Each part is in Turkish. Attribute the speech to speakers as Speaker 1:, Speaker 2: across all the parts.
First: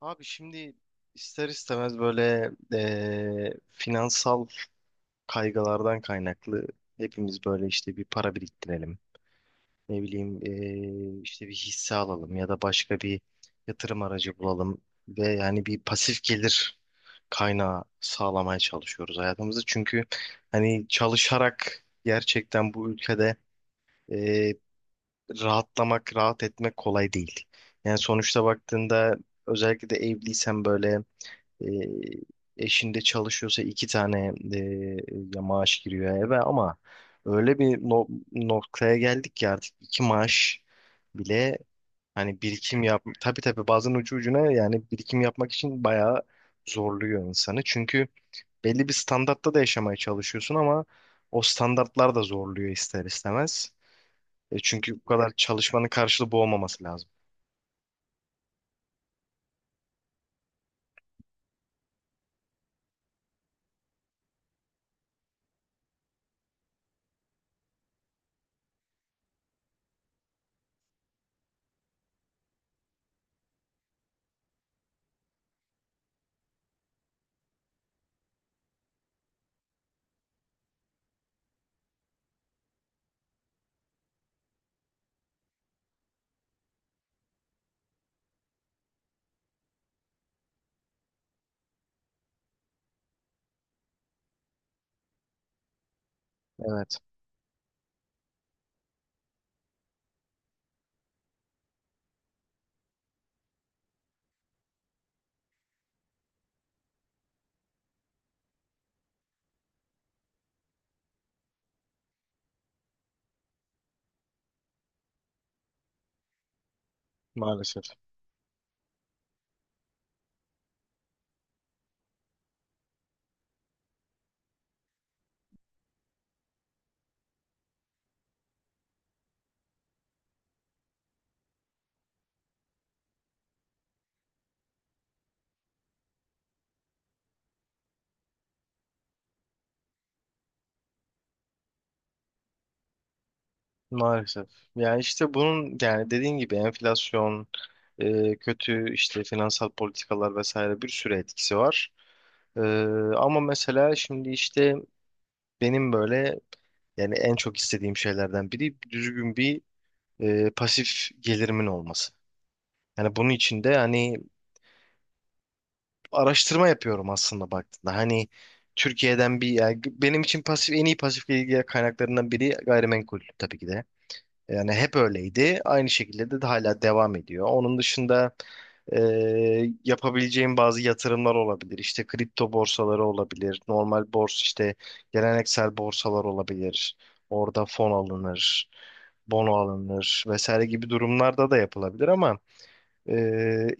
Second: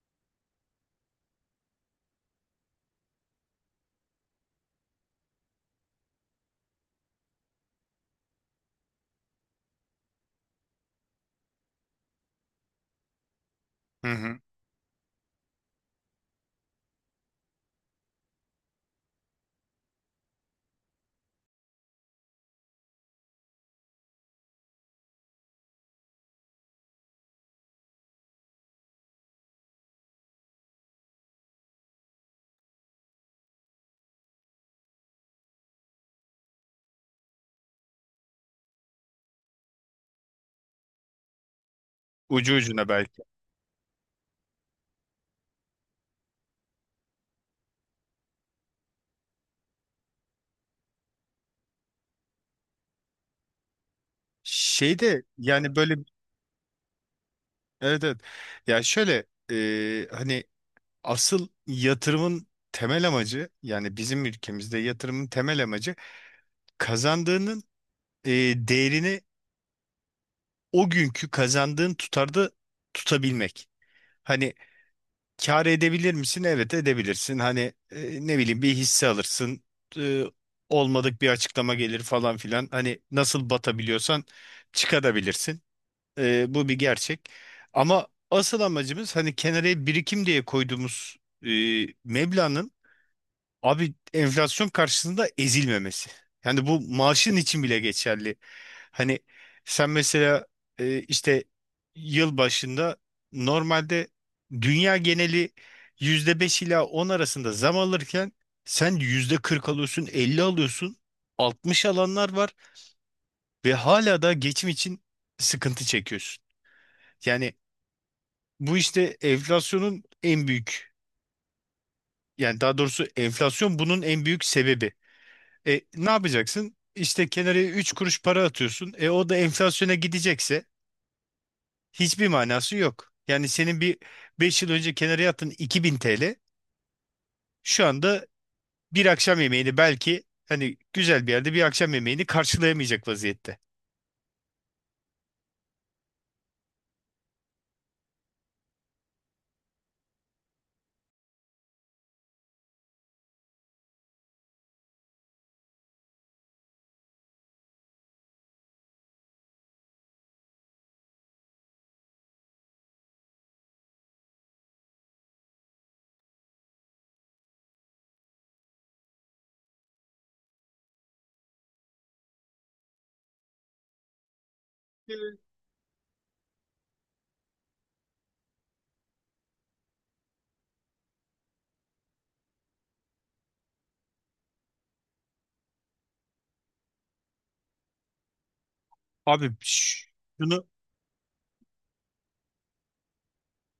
Speaker 1: Abi şimdi ister istemez böyle finansal kaygılardan kaynaklı hepimiz böyle işte bir para biriktirelim. Ne bileyim işte bir hisse alalım ya da başka bir yatırım
Speaker 2: Hı
Speaker 1: aracı
Speaker 2: hı.
Speaker 1: bulalım ve yani bir pasif gelir kaynağı sağlamaya çalışıyoruz hayatımızda. Çünkü hani çalışarak gerçekten bu ülkede eee, rahatlamak, rahat etmek kolay değil. Yani sonuçta baktığında özellikle de evliysen böyle e, eşinde çalışıyorsa iki tane ya maaş giriyor eve ama öyle bir noktaya geldik ki artık iki maaş bile hani
Speaker 2: Ucu
Speaker 1: birikim
Speaker 2: ucuna
Speaker 1: yap,
Speaker 2: belki.
Speaker 1: tabii tabii, bazen ucu ucuna, yani birikim yapmak için bayağı zorluyor insanı. Çünkü belli bir standartta da yaşamaya çalışıyorsun ama o standartlar da zorluyor ister istemez. Çünkü bu
Speaker 2: Şeyde
Speaker 1: kadar
Speaker 2: yani
Speaker 1: çalışmanın
Speaker 2: böyle,
Speaker 1: karşılığı bu olmaması lazım.
Speaker 2: evet evet. Ya şöyle hani asıl yatırımın temel amacı, yani bizim ülkemizde yatırımın temel amacı kazandığının e, değerini o günkü kazandığın tutarda tutabilmek. Hani kâr edebilir misin? Evet, edebilirsin. Hani ne bileyim, bir hisse alırsın. E, olmadık bir açıklama gelir falan filan. Hani nasıl batabiliyorsan çıkabilirsin. Bu bir gerçek. Ama asıl amacımız hani kenara birikim diye koyduğumuz e, meblağın, abi, enflasyon karşısında ezilmemesi. Yani bu
Speaker 1: Evet,
Speaker 2: maaşın için bile geçerli. Hani sen mesela işte yıl başında, normalde dünya geneli %5 ila 10 arasında zam alırken sen %40 alıyorsun, 50 alıyorsun, 60 alanlar var ve hala da geçim için sıkıntı çekiyorsun. Yani
Speaker 1: maalesef.
Speaker 2: bu işte enflasyonun en büyük, yani daha doğrusu enflasyon bunun en büyük sebebi. E, ne yapacaksın? İşte kenara 3 kuruş para atıyorsun. O da enflasyona gidecekse hiçbir manası yok. Yani senin bir 5 yıl önce kenara attığın 2000 TL şu anda bir akşam yemeğini, belki hani güzel bir yerde bir akşam yemeğini karşılayamayacak vaziyette.
Speaker 1: Maalesef. Yani işte bunun, yani dediğin gibi enflasyon, kötü işte finansal politikalar vesaire bir sürü etkisi var. E, Ama mesela şimdi işte benim böyle yani en çok istediğim şeylerden biri düzgün bir pasif gelirimin olması. Yani bunun için de hani araştırma yapıyorum aslında baktığında. Hani Türkiye'den bir, yani benim için pasif, en iyi pasif gelir kaynaklarından biri gayrimenkul tabii ki de. Yani hep öyleydi. Aynı şekilde de hala devam ediyor. Onun dışında e, yapabileceğim bazı yatırımlar olabilir. İşte kripto borsaları olabilir. Normal borsa, işte geleneksel borsalar olabilir. Orada fon alınır,
Speaker 2: Abi,
Speaker 1: bono
Speaker 2: ş-
Speaker 1: alınır vesaire
Speaker 2: şunu
Speaker 1: gibi durumlarda da yapılabilir ama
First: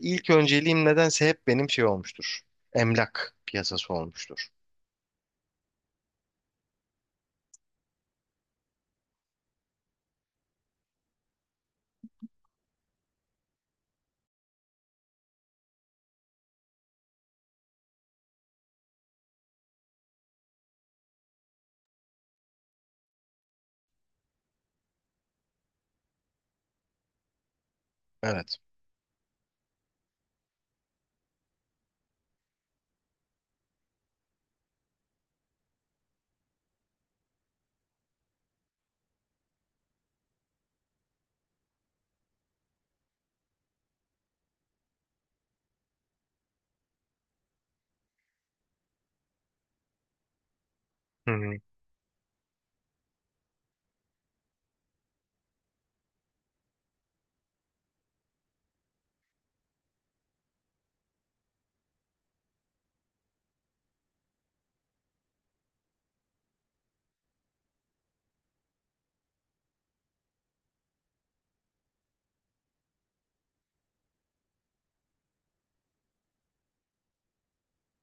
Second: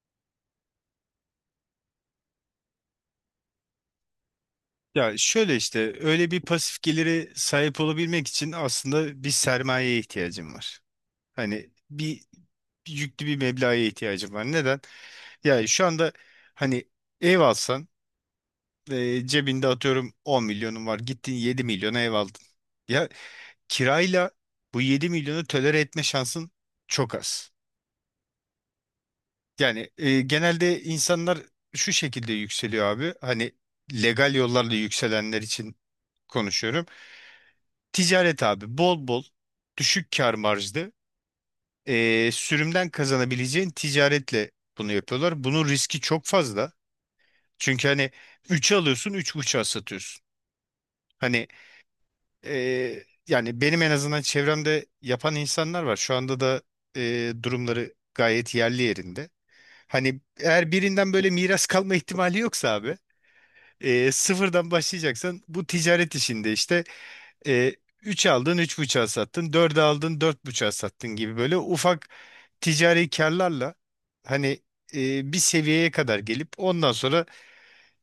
Speaker 1: ilk önceliğim nedense hep benim şey olmuştur. Emlak piyasası olmuştur.
Speaker 2: ya şöyle işte öyle bir pasif geliri sahip olabilmek için aslında bir sermayeye ihtiyacım var. Hani bir yüklü bir meblağa ihtiyacım var. Neden? Yani şu anda hani ev alsan, cebinde atıyorum 10 milyonun var. Gittin 7 milyona ev aldın. Ya, kirayla bu 7 milyonu tolere etme şansın çok az.
Speaker 1: Evet.
Speaker 2: Yani genelde insanlar şu şekilde yükseliyor abi. Hani legal yollarla yükselenler için konuşuyorum. Ticaret abi, bol bol düşük kar marjlı sürümden kazanabileceğin ticaretle bunu yapıyorlar. Bunun riski çok fazla. Çünkü hani 3'e alıyorsun, 3,5'a satıyorsun.
Speaker 1: Hı
Speaker 2: Hani
Speaker 1: hı.
Speaker 2: e, yani benim en azından çevremde yapan insanlar var. Şu anda da durumları gayet yerli yerinde. Hani eğer birinden böyle miras kalma ihtimali yoksa abi, sıfırdan başlayacaksan bu ticaret işinde işte. E, 3 aldın, 3,5'a sattın, dört aldın, 4,5'a sattın gibi böyle ufak ticari karlarla hani bir seviyeye kadar gelip ondan sonra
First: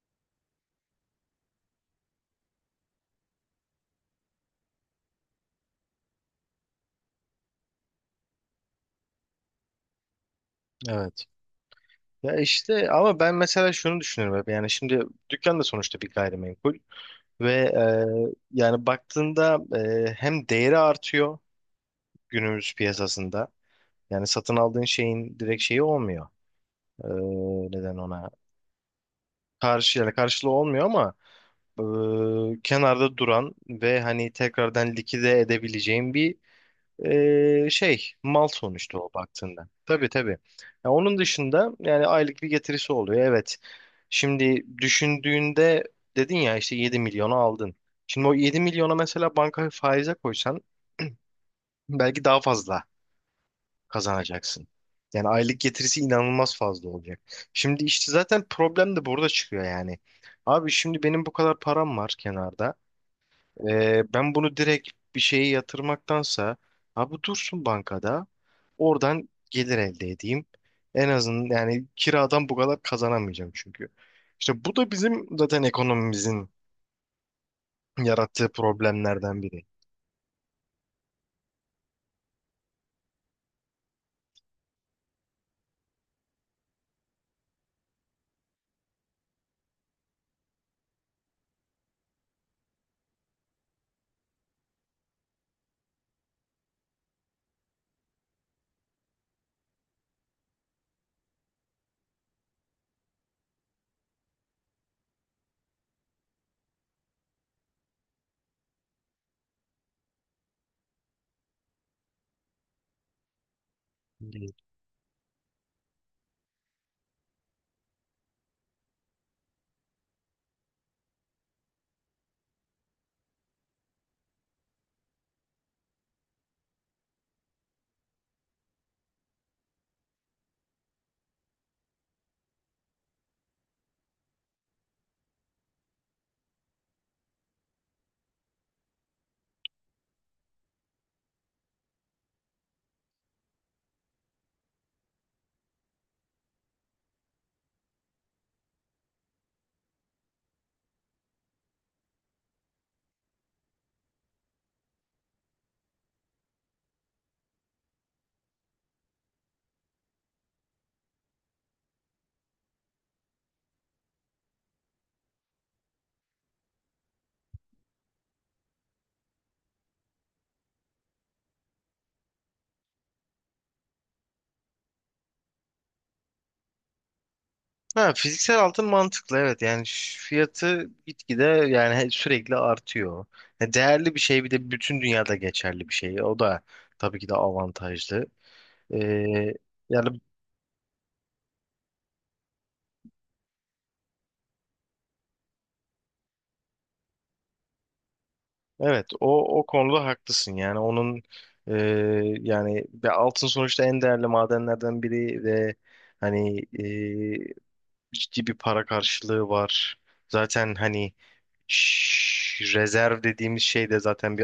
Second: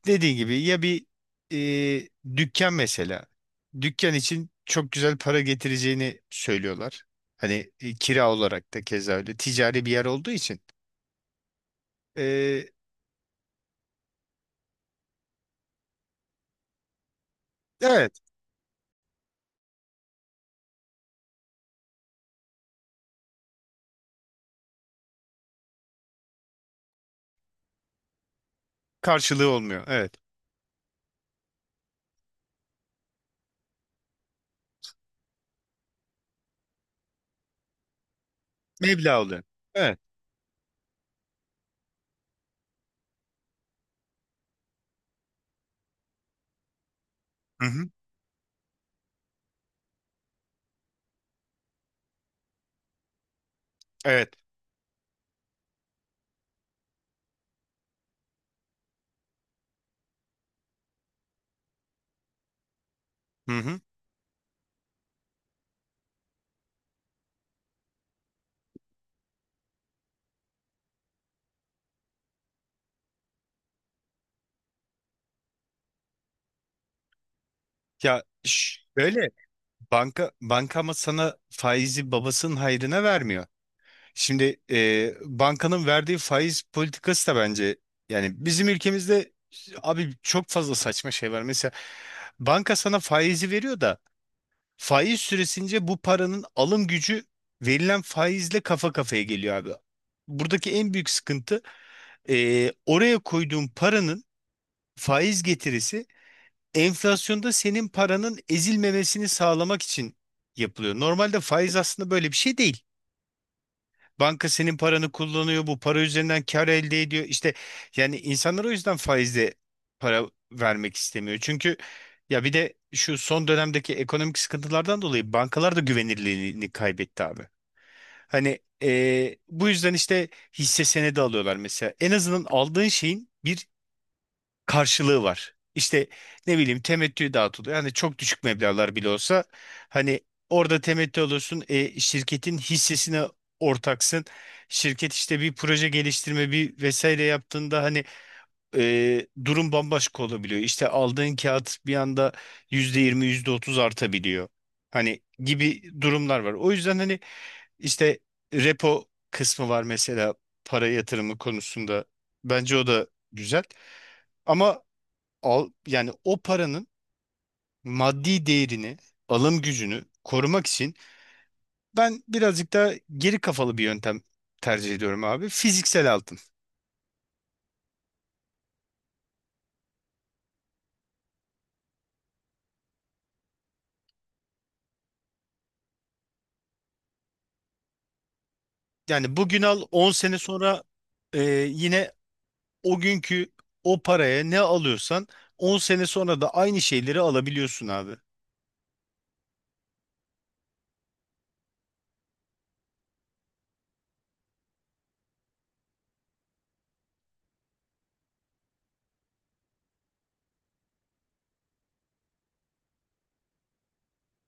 Speaker 2: dediğin gibi ya bir e, dükkan mesela. Dükkan için çok güzel para getireceğini söylüyorlar. Hani kira olarak da keza öyle. Ticari bir yer olduğu için.
Speaker 1: Evet. Ya
Speaker 2: E,
Speaker 1: işte ama ben mesela şunu düşünüyorum hep, yani şimdi dükkan da sonuçta bir gayrimenkul ve
Speaker 2: evet.
Speaker 1: yani baktığında hem değeri artıyor günümüz piyasasında, yani satın aldığın şeyin direkt şeyi olmuyor. E, Neden ona
Speaker 2: Karşılığı olmuyor.
Speaker 1: karşı,
Speaker 2: Evet.
Speaker 1: yani karşılığı olmuyor ama kenarda duran ve hani tekrardan likide edebileceğin bir şey, mal sonuçta o
Speaker 2: Meblağ oluyor.
Speaker 1: baktığında.
Speaker 2: Evet.
Speaker 1: Tabii tabii. Ya onun dışında yani aylık bir getirisi oluyor. Evet. Şimdi düşündüğünde, dedin ya işte 7 milyonu
Speaker 2: Hı
Speaker 1: aldın.
Speaker 2: hı.
Speaker 1: Şimdi o 7 milyona mesela banka faize koysan belki daha fazla
Speaker 2: Evet.
Speaker 1: kazanacaksın. Yani aylık getirisi inanılmaz fazla olacak. Şimdi işte zaten problem de burada çıkıyor yani. Abi şimdi benim bu kadar param var kenarda.
Speaker 2: Hı hı.
Speaker 1: Ben bunu direkt bir şeye yatırmaktansa abi dursun bankada, oradan gelir elde edeyim. En azından yani kiradan bu kadar kazanamayacağım çünkü. İşte bu da bizim zaten ekonomimizin
Speaker 2: Ya
Speaker 1: yarattığı
Speaker 2: şöyle,
Speaker 1: problemlerden biri.
Speaker 2: banka ama sana faizi babasının hayrına vermiyor. Şimdi bankanın verdiği faiz politikası da bence yani bizim ülkemizde, abi, çok fazla saçma şey var. Mesela banka sana faizi veriyor da faiz süresince bu paranın alım gücü verilen faizle kafa kafaya geliyor abi. Buradaki en büyük sıkıntı, oraya koyduğun paranın faiz getirisi enflasyonda senin paranın ezilmemesini sağlamak için yapılıyor. Normalde faiz aslında böyle bir şey değil. Banka
Speaker 1: Evet.
Speaker 2: senin paranı kullanıyor, bu para üzerinden kar elde ediyor. İşte yani insanlar o yüzden faizle para vermek istemiyor. Çünkü ya bir de şu son dönemdeki ekonomik sıkıntılardan dolayı bankalar da güvenirliliğini kaybetti abi. Hani bu yüzden işte hisse senedi alıyorlar mesela. En azından aldığın şeyin bir karşılığı var. İşte ne bileyim, temettü dağıtılıyor. Hani çok düşük meblağlar bile olsa hani orada temettü alıyorsun. Şirketin hissesine ortaksın. Şirket işte bir proje geliştirme bir vesaire yaptığında hani durum bambaşka olabiliyor. İşte aldığın kağıt bir anda %20 yüzde otuz artabiliyor. Hani gibi durumlar var. O yüzden hani işte repo kısmı var mesela para yatırımı konusunda. Bence o da güzel. Ama al, yani o paranın maddi değerini, alım gücünü korumak için ben birazcık daha geri kafalı bir yöntem tercih ediyorum abi. Fiziksel altın.
Speaker 1: Ha, fiziksel altın mantıklı, evet, yani fiyatı gitgide, yani sürekli artıyor. Ya değerli bir şey, bir de bütün dünyada geçerli bir şey. O da tabii ki de avantajlı. Ee,
Speaker 2: Yani bugün al, 10
Speaker 1: yani,
Speaker 2: sene sonra e, yine o günkü o paraya ne alıyorsan 10 sene sonra da aynı şeyleri alabiliyorsun abi.
Speaker 1: evet, o konuda haklısın. Yani onun e, yani ve altın sonuçta en değerli madenlerden biri ve hani ciddi bir para karşılığı var. Zaten hani rezerv dediğimiz şey de zaten bir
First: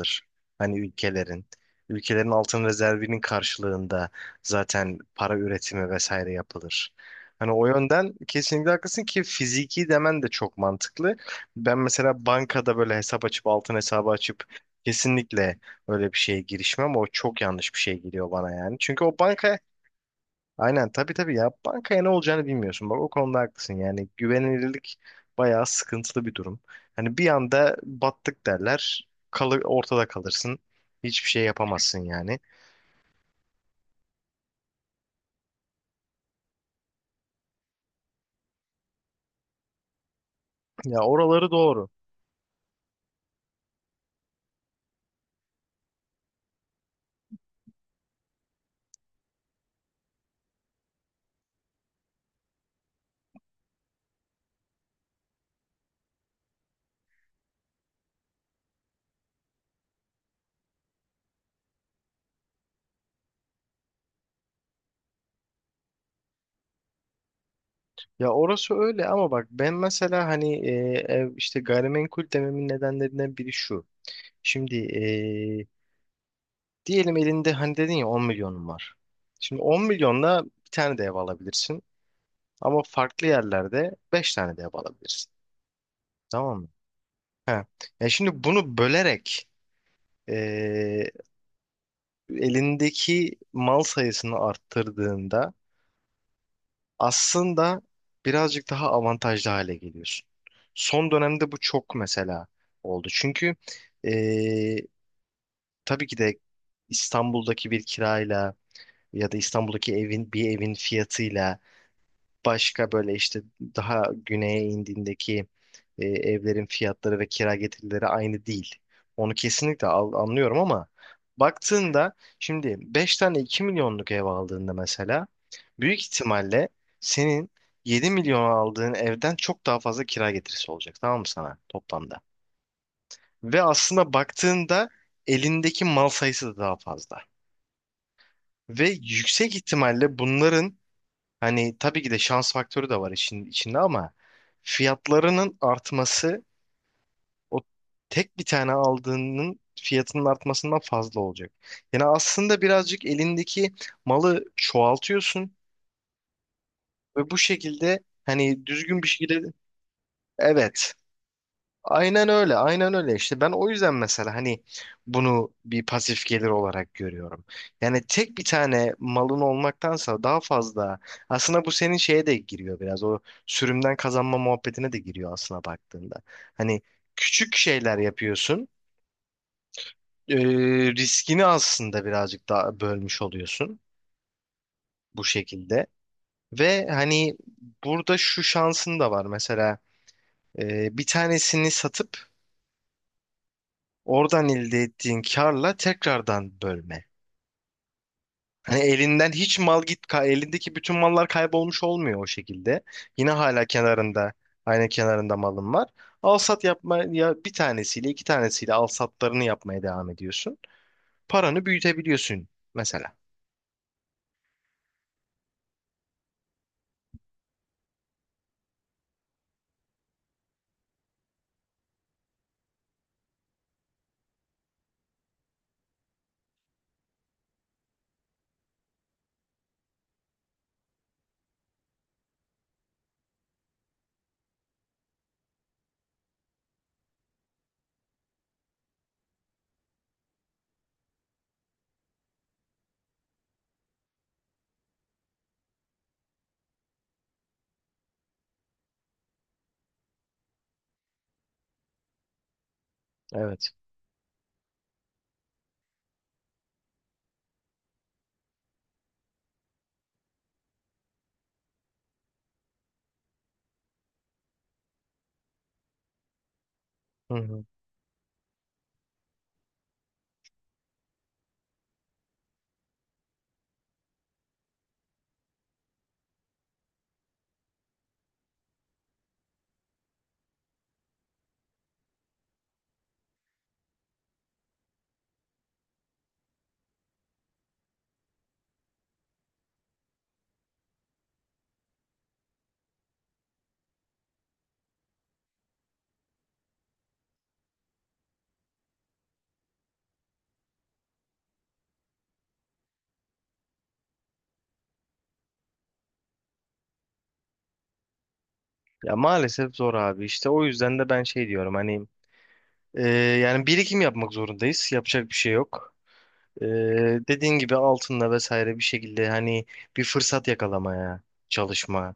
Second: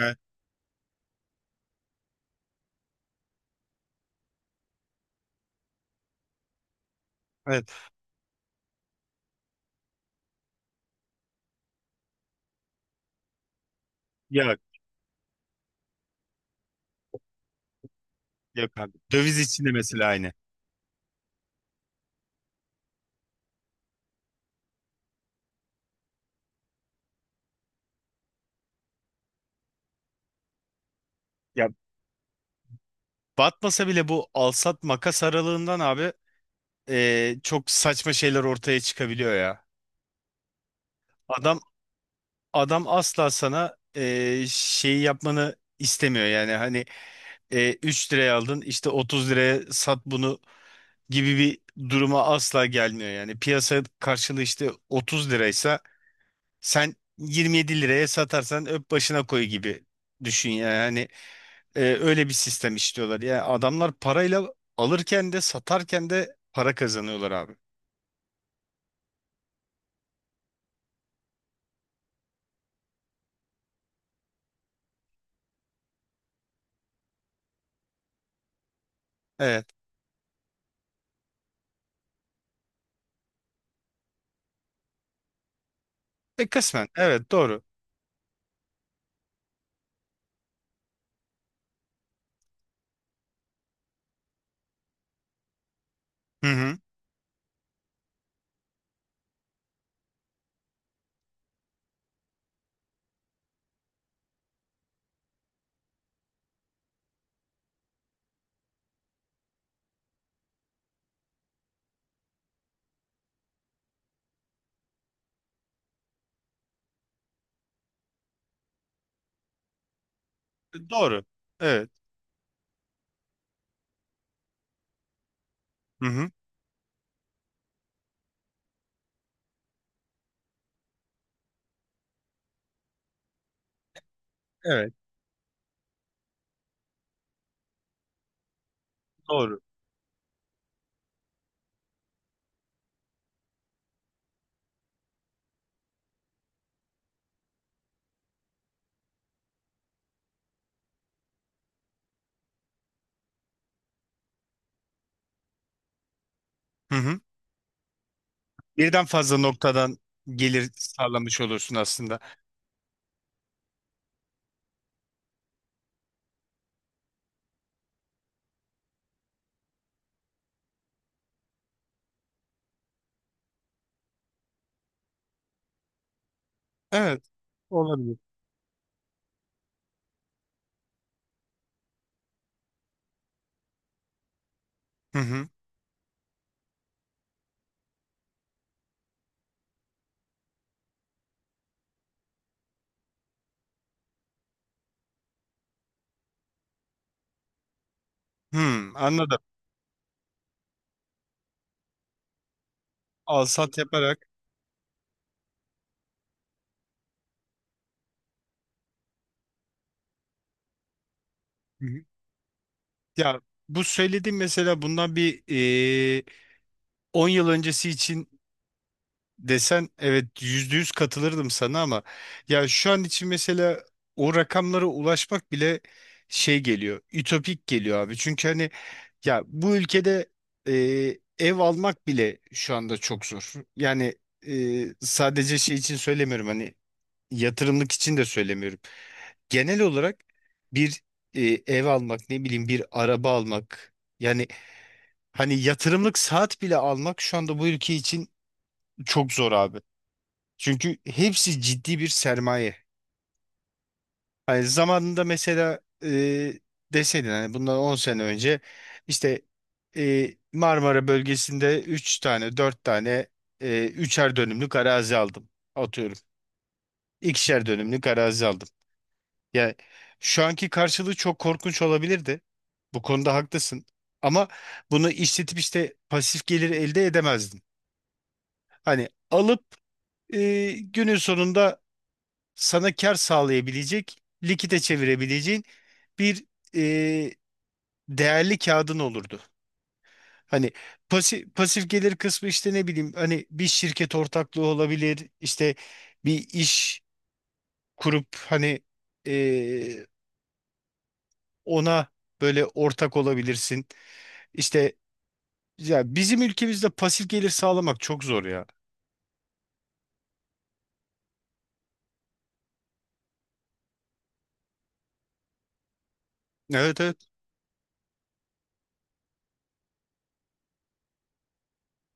Speaker 2: Evet.
Speaker 1: Hani ülkelerin. Ülkelerin altın rezervinin karşılığında zaten para üretimi vesaire yapılır. Hani o
Speaker 2: Evet.
Speaker 1: yönden kesinlikle haklısın ki fiziki demen de çok mantıklı. Ben mesela bankada böyle hesap açıp, altın hesabı açıp
Speaker 2: Ya,
Speaker 1: kesinlikle öyle bir şeye girişmem. O çok yanlış bir şey geliyor bana
Speaker 2: yok
Speaker 1: yani.
Speaker 2: abi.
Speaker 1: Çünkü o
Speaker 2: Döviz
Speaker 1: banka.
Speaker 2: içinde mesela aynı.
Speaker 1: Aynen, tabii tabii, ya bankaya ne olacağını bilmiyorsun. Bak, o konuda haklısın. Yani güvenilirlik bayağı sıkıntılı bir durum. Hani bir anda battık derler. Ortada kalırsın. Hiçbir şey
Speaker 2: Ya
Speaker 1: yapamazsın yani.
Speaker 2: batmasa bile bu alsat makas aralığından, abi, çok saçma şeyler ortaya çıkabiliyor ya.
Speaker 1: Ya oraları
Speaker 2: Adam
Speaker 1: doğru.
Speaker 2: adam asla sana şeyi yapmanı istemiyor yani, hani 3 liraya aldın, işte 30 liraya sat bunu gibi bir duruma asla gelmiyor. Yani piyasa karşılığı işte 30 liraysa, sen 27 liraya satarsan öp başına koy gibi düşün. Yani hani öyle bir sistem istiyorlar yani, adamlar parayla alırken de satarken de para kazanıyorlar abi.
Speaker 1: Ya orası öyle ama bak ben mesela hani ev, işte gayrimenkul dememin nedenlerinden biri şu. Şimdi e, diyelim elinde, hani dedin ya 10 milyonun var. Şimdi
Speaker 2: Evet.
Speaker 1: 10 milyonla bir tane de ev alabilirsin. Ama farklı yerlerde 5 tane de ev alabilirsin. Tamam mı?
Speaker 2: Kısmen evet, doğru.
Speaker 1: Ha. Ya şimdi bunu bölerek eee, elindeki mal sayısını arttırdığında
Speaker 2: Hı hı.
Speaker 1: aslında birazcık daha avantajlı hale geliyorsun. Son dönemde bu çok mesela oldu. Çünkü eee, tabii ki de İstanbul'daki bir kirayla ya da İstanbul'daki evin, bir evin fiyatıyla başka, böyle işte daha güneye indiğindeki evlerin fiyatları ve kira getirileri aynı değil. Onu kesinlikle anlıyorum ama
Speaker 2: Doğru. Evet.
Speaker 1: baktığında şimdi 5 tane 2 milyonluk ev aldığında mesela büyük
Speaker 2: Hı hı.
Speaker 1: ihtimalle senin 7 milyon aldığın evden çok daha fazla kira getirisi olacak, tamam mı, sana toplamda? Ve aslında baktığında
Speaker 2: Evet,
Speaker 1: elindeki mal sayısı da daha fazla. Ve yüksek
Speaker 2: doğru.
Speaker 1: ihtimalle bunların, hani tabii ki de şans faktörü de var işin içinde ama, fiyatlarının artması o tek bir tane aldığının fiyatının artmasından fazla olacak. Yani aslında birazcık elindeki malı çoğaltıyorsun
Speaker 2: Hı hı.
Speaker 1: ve bu şekilde hani düzgün
Speaker 2: Birden
Speaker 1: bir
Speaker 2: fazla
Speaker 1: şekilde.
Speaker 2: noktadan gelir
Speaker 1: Evet,
Speaker 2: sağlamış olursun aslında.
Speaker 1: aynen öyle, aynen öyle. İşte ben o yüzden mesela hani bunu bir pasif gelir olarak görüyorum. Yani tek bir tane malın olmaktansa daha fazla, aslında bu senin şeye de giriyor biraz, o sürümden kazanma muhabbetine de giriyor aslına baktığında. Hani
Speaker 2: Evet,
Speaker 1: küçük şeyler
Speaker 2: olabilir.
Speaker 1: yapıyorsun, e, riskini aslında birazcık daha bölmüş oluyorsun
Speaker 2: Hı
Speaker 1: bu
Speaker 2: hı.
Speaker 1: şekilde. Ve hani burada şu şansın da var mesela, bir tanesini satıp oradan elde ettiğin karla tekrardan bölme. Hani
Speaker 2: Hmm,
Speaker 1: elinden
Speaker 2: anladım.
Speaker 1: hiç mal git, ka- elindeki bütün mallar kaybolmuş olmuyor o şekilde. Yine
Speaker 2: Al
Speaker 1: hala
Speaker 2: sat yaparak.
Speaker 1: kenarında, aynı kenarında malın var. Al sat yapma, ya bir tanesiyle, iki tanesiyle al satlarını yapmaya devam ediyorsun. Paranı
Speaker 2: Hı hı.
Speaker 1: büyütebiliyorsun mesela.
Speaker 2: Ya bu söylediğim mesela, bundan bir e, 10 yıl öncesi için desen, evet, %100 katılırdım sana. Ama ya şu an için mesela o rakamlara ulaşmak bile şey geliyor, ütopik geliyor abi. Çünkü hani ya bu ülkede e, ev almak bile şu anda çok zor. Yani sadece şey için söylemiyorum, hani yatırımlık için de söylemiyorum. Genel olarak bir ev almak, ne bileyim bir araba almak, yani hani yatırımlık saat bile almak şu anda bu ülke için çok zor abi. Çünkü hepsi ciddi bir sermaye.
Speaker 1: Evet.
Speaker 2: Hani zamanında mesela deseydin, hani bundan 10 sene önce, işte Marmara bölgesinde 3 tane 4 tane 3'er dönümlük arazi aldım. Atıyorum.
Speaker 1: Hı hı.
Speaker 2: 2'şer dönümlük arazi aldım. Yani şu anki karşılığı çok korkunç olabilirdi. Bu konuda haklısın. Ama bunu işletip işte pasif gelir elde edemezdin. Hani alıp günün sonunda sana kar sağlayabilecek, likite çevirebileceğin bir e, değerli kağıdın olurdu. Hani pasif gelir kısmı işte, ne bileyim, hani bir şirket ortaklığı olabilir, işte bir iş kurup hani e, ona böyle ortak olabilirsin. İşte ya bizim ülkemizde pasif gelir sağlamak çok zor ya.
Speaker 1: Ya maalesef zor abi, işte o yüzden de ben şey diyorum, hani e, yani birikim yapmak zorundayız. Yapacak bir şey yok. Ee,
Speaker 2: Evet, evet,
Speaker 1: Dediğin gibi altınla vesaire bir şekilde hani bir fırsat yakalamaya çalışma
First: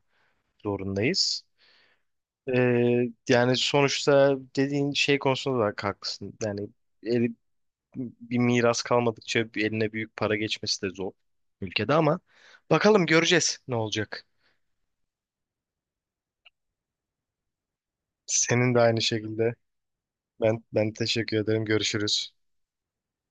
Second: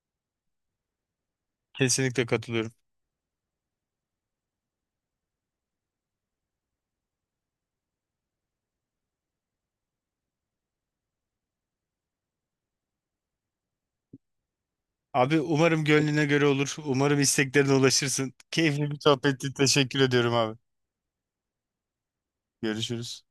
Speaker 1: zorundayız.
Speaker 2: kesinlikle katılıyorum.
Speaker 1: Yani sonuçta dediğin şey konusunda da haklısın. Yani eli- bir miras kalmadıkça bir eline büyük para geçmesi de zor ülkede ama bakalım, göreceğiz ne olacak.
Speaker 2: Abi, umarım gönlüne göre olur. Umarım isteklerine ulaşırsın.
Speaker 1: Senin de
Speaker 2: Keyifli bir
Speaker 1: aynı
Speaker 2: sohbetti.
Speaker 1: şekilde.
Speaker 2: Teşekkür ediyorum abi.
Speaker 1: Ben teşekkür ederim. Görüşürüz.
Speaker 2: Görüşürüz.